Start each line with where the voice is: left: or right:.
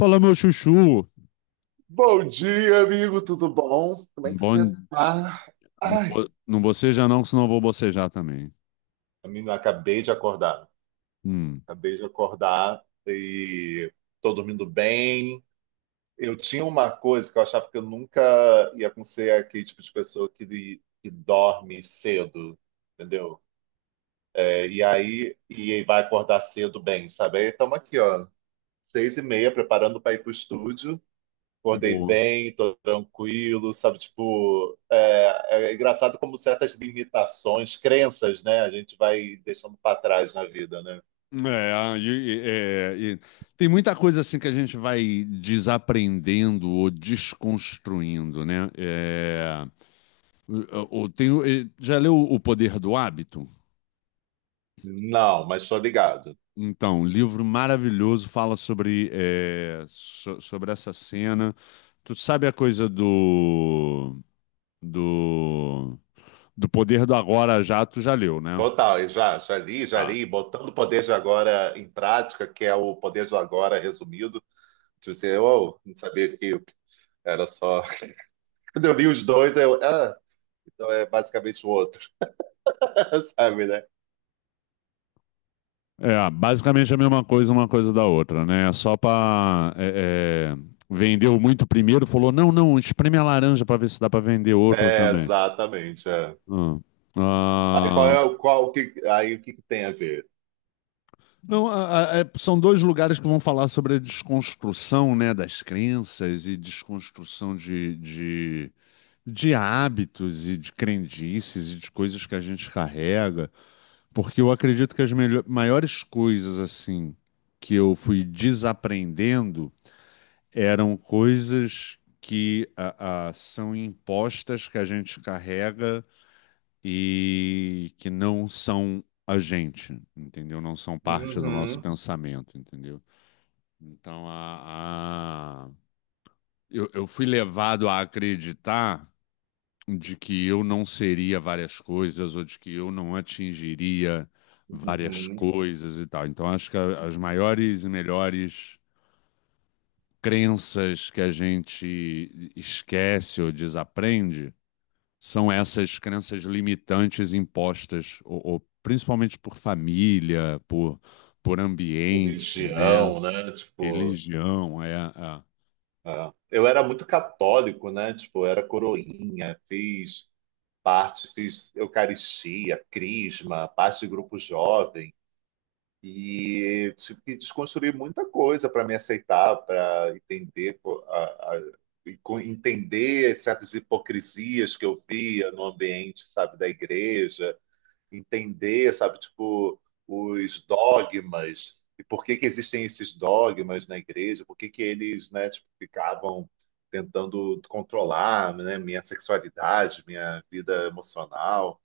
left: Fala, meu chuchu.
right: Bom dia, amigo, tudo bom? Como é que você
left: Bom,
right: tá? Ai,
left: não boceja não, que senão eu vou bocejar também.
right: menino, acabei de acordar.
left: Hum,
right: Acabei de acordar e tô dormindo bem. Eu tinha uma coisa que eu achava que eu nunca ia conseguir aquele tipo de pessoa que dorme cedo, entendeu? E aí e vai acordar cedo bem, sabe? Aí estamos aqui, ó, 6:30, preparando para ir pro estúdio. Acordei
left: boa.
right: bem, tô tranquilo, sabe? Tipo, é engraçado como certas limitações, crenças, né? A gente vai deixando para trás na vida, né?
left: E tem muita coisa assim que a gente vai desaprendendo ou desconstruindo, né? Já leu O Poder do Hábito?
right: Não, mas tô ligado.
left: Então, livro maravilhoso, fala sobre, sobre essa cena. Tu sabe a coisa do, do Poder do Agora Já, tu já leu, né?
right: Total, e já, já li, já
left: Tá.
right: li, botando o poder de agora em prática, que é o poder de agora resumido. Tipo assim, eu oh, não sabia que era só. Quando eu li os dois, eu. Ah, então é basicamente o outro, sabe, né?
left: É, basicamente é a mesma coisa, uma coisa da outra, né? É Só pra. É, é, Vendeu muito primeiro, falou: não, não, espreme a laranja pra ver se dá pra vender outro
right: É,
left: também.
right: exatamente. É.
left: Ah.
right: Aí, qual
left: Ah,
right: é o qual o que aí o que que tem a ver?
left: não, são dois lugares que vão falar sobre a desconstrução, né, das crenças e desconstrução de hábitos e de crendices e de coisas que a gente carrega. Porque eu acredito que as maiores coisas, assim, que eu fui desaprendendo eram coisas que são impostas, que a gente carrega e que não são a gente, entendeu? Não são parte do nosso
right: Uhum,
left: pensamento, entendeu? Então, a, a- eu fui levado a acreditar de que eu não seria várias coisas ou de que eu não atingiria várias
right: uhum.
left: coisas e tal. Então, acho que as maiores e melhores crenças que a gente esquece ou desaprende são essas crenças limitantes impostas, ou principalmente por família, por ambiente, né?
right: Religião, né? Tipo,
left: Religião,
right: é. Eu era muito católico, né? Tipo, eu era coroinha, fiz parte, fiz Eucaristia, Crisma, parte de grupo jovem e tive que desconstruir muita coisa para me aceitar, para entender pô, a- entender certas hipocrisias que eu via no ambiente, sabe, da igreja entender, sabe, tipo, os dogmas e por que que existem esses dogmas na igreja, por que que eles, né, tipo, ficavam tentando controlar, né, minha sexualidade, minha vida emocional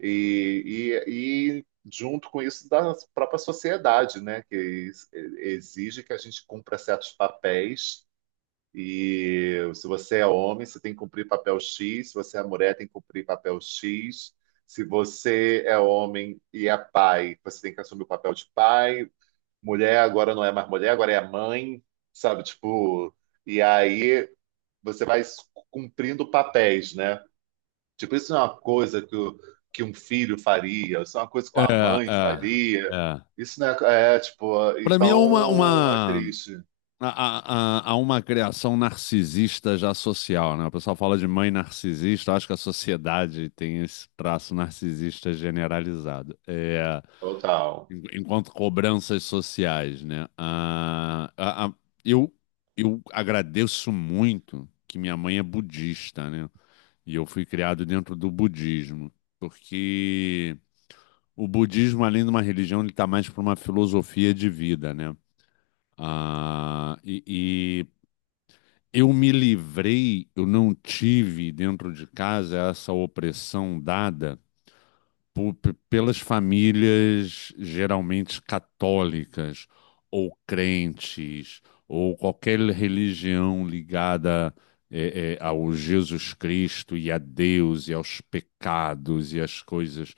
right: e, junto com isso da própria sociedade, né, que exige que a gente cumpra certos papéis e se você é homem, você tem que cumprir papel X, se você é mulher, tem que cumprir papel X. Se você é homem e é pai, você tem que assumir o papel de pai. Mulher agora não é mais mulher, agora é mãe, sabe? Tipo, e aí você vai cumprindo papéis, né? Tipo, isso não é uma coisa que, que um filho faria, isso é uma coisa que
left: é,
right: uma mãe faria.
left: é, é. é.
right: Isso não é, é tipo,
left: para mim é
right: então é
left: uma
right: triste,
left: Uma criação narcisista já social, né? O pessoal fala de mãe narcisista, eu acho que a sociedade tem esse traço narcisista generalizado. É,
right: total.
left: enquanto cobranças sociais, né? Eu, eu agradeço muito que minha mãe é budista, né? E eu fui criado dentro do budismo, porque o budismo, além de uma religião, ele está mais para uma filosofia de vida, né? E eu me livrei, eu não tive dentro de casa essa opressão dada pelas famílias geralmente católicas ou crentes ou qualquer religião ligada ao Jesus Cristo e a Deus e aos pecados e às coisas.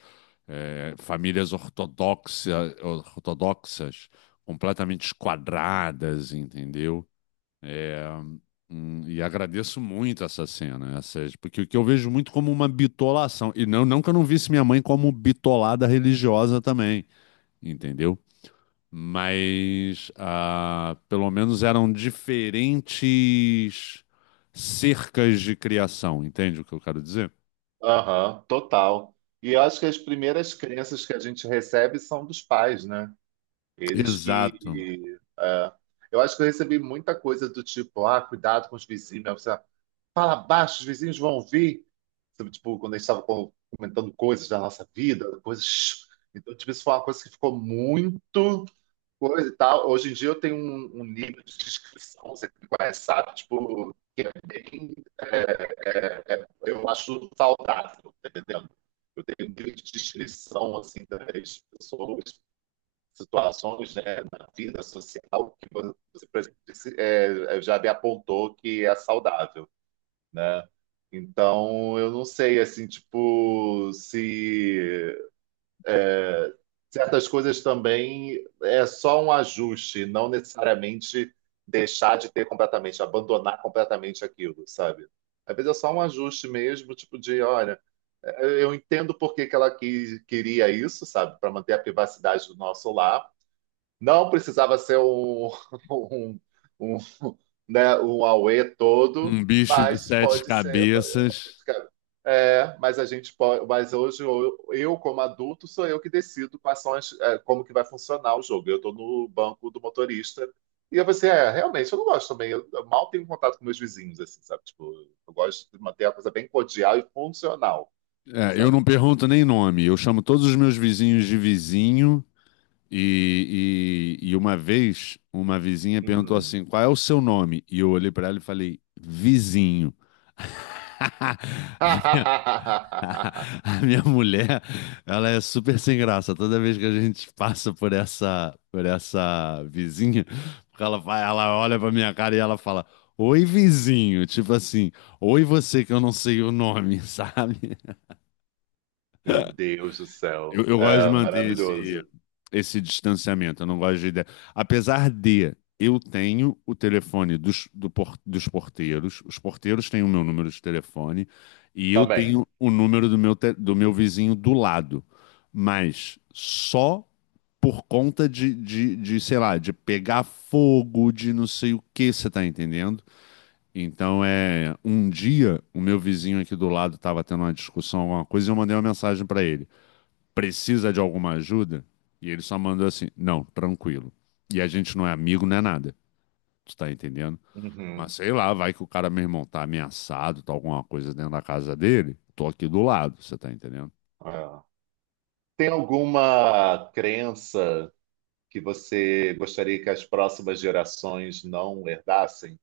left: Eh, ortodoxas, completamente esquadradas, entendeu? E agradeço muito essa cena, essas, porque o que eu vejo muito como uma bitolação, e não, não que eu não visse minha mãe como bitolada religiosa também, entendeu? Mas pelo menos eram diferentes cercas de criação, entende o que eu quero dizer?
right: Aham, total. E eu acho que as primeiras crenças que a gente recebe são dos pais, né? Eles
left: Exato.
right: que. É. Eu acho que eu recebi muita coisa do tipo, ah, cuidado com os vizinhos. Né? Você fala baixo, os vizinhos vão ouvir. Sabe, tipo, quando a gente estava comentando coisas da nossa vida, coisas. Então, tipo, isso foi uma coisa que ficou muito coisa e tal. Hoje em dia eu tenho um nível de descrição, você me conhece, sabe? Tipo, que é bem. é, eu acho saudável, tá entendendo? Eu tenho um nível de descrição, assim, das pessoas, situações, né, na vida social que você já me apontou que é saudável, né? Então, eu não sei, assim, tipo, se certas coisas também é só um ajuste, não necessariamente deixar de ter completamente, abandonar completamente aquilo, sabe? Às vezes é só um ajuste mesmo, tipo de, olha, eu entendo por que que ela quis, queria isso, sabe? Para manter a privacidade do nosso lar, não precisava ser um, um, um, né, um auê todo,
left: Um bicho de
right: mas
left: sete
right: pode ser.
left: cabeças.
right: É, mas a gente pode. Mas hoje eu, como adulto, sou eu que decido quais são as, é, como que vai funcionar o jogo. Eu estou no banco do motorista e eu pensei, é, realmente eu não gosto também. Eu mal tenho contato com meus vizinhos, assim, sabe? Tipo, eu gosto de manter a coisa bem cordial e funcional,
left: É, eu não
right: sabe?
left: pergunto nem nome, eu chamo todos os meus vizinhos de vizinho. E uma vez, uma vizinha perguntou
right: Hum.
left: assim: qual é o seu nome? E eu olhei para ela e falei: vizinho. A minha, a a minha mulher, ela é super sem graça. Toda vez que a gente passa por essa vizinha, porque ela, ela olha pra minha cara e ela fala: oi, vizinho. Tipo assim, oi, você que eu não sei o nome, sabe?
right: Meu Deus do
left: Eu,
right: céu.
left: eu gosto de
right: É,
left: manter
right: maravilhoso.
left: esse distanciamento. Eu não gosto de ideia. Apesar de eu tenho o telefone dos porteiros, os porteiros têm o meu número de telefone e eu
right: Também.
left: tenho o número do meu, do meu vizinho do lado, mas só por conta de, sei lá, de pegar fogo, de não sei o que, você tá entendendo? Um dia o meu vizinho aqui do lado estava tendo uma discussão, alguma coisa, e eu mandei uma mensagem para ele, precisa de alguma ajuda? E ele só mandou assim: não, tranquilo. E a gente não é amigo, não é nada. Tu tá entendendo?
right: Uhum.
left: Mas sei lá, vai que o cara, meu irmão, tá ameaçado, tá alguma coisa dentro da casa dele. Tô aqui do lado, você tá entendendo?
right: É. Tem alguma crença que você gostaria que as próximas gerações não herdassem?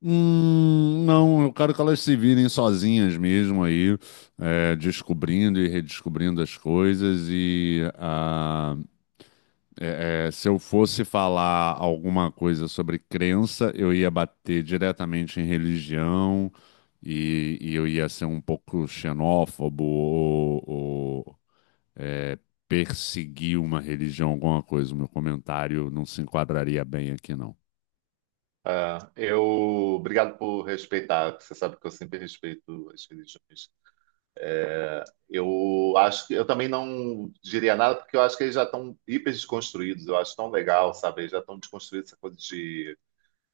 left: Não, eu quero que elas se virem sozinhas mesmo aí, é, descobrindo e redescobrindo as coisas e se eu fosse falar alguma coisa sobre crença, eu ia bater diretamente em religião e eu ia ser um pouco xenófobo ou, é, perseguir uma religião, alguma coisa. O meu comentário não se enquadraria bem aqui, não.
right: É, eu. Obrigado por respeitar, que você sabe que eu sempre respeito as religiões. Eu acho que eu também não diria nada, porque eu acho que eles já estão hiper desconstruídos. Eu acho tão legal, sabe? Eles já estão desconstruídos essa coisa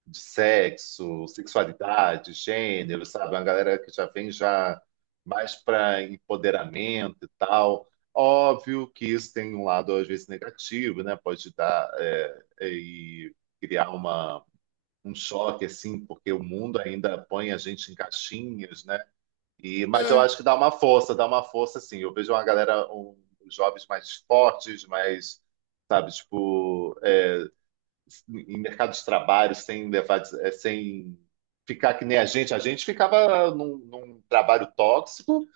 right: de sexo, sexualidade, gênero, sabe? Uma galera que já vem já mais para empoderamento e tal. Óbvio que isso tem um lado às vezes negativo, né? Pode dar e criar um choque assim, porque o mundo ainda põe a gente em caixinhas, né? E, mas eu
left: É,
right: acho que dá uma força assim. Eu vejo uma galera, um, os jovens mais fortes, mais, sabe, tipo, é, em mercados de trabalho sem levar, eh, sem ficar que nem a gente. A gente ficava num trabalho tóxico.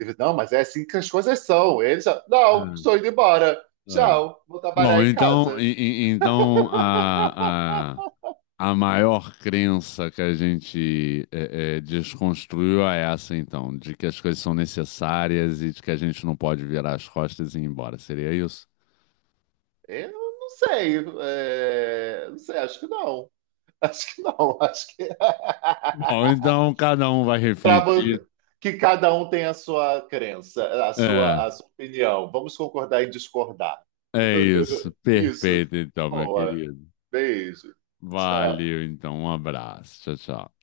right: E, não, mas é assim que as coisas são. Eles, já, não, estou indo embora.
left: é.
right: Tchau, vou
left: Bom,
right: trabalhar em
left: então,
right: casa.
left: então a maior crença que a gente desconstruiu é essa, então, de que as coisas são necessárias e de que a gente não pode virar as costas e ir embora. Seria isso?
right: Eu não sei, eh, não sei, acho que não. Acho que não, acho que.
left: Bom, então cada um vai
right: Pra vo-
left: refletir.
right: que cada um tem a sua crença,
left: É,
right: a sua opinião. Vamos concordar em discordar.
left: é isso.
right: Isso.
left: Perfeito, então, meu
right: Boa.
left: querido.
right: Beijo. Tchau.
left: Valeu, então. Um abraço. Tchau, tchau.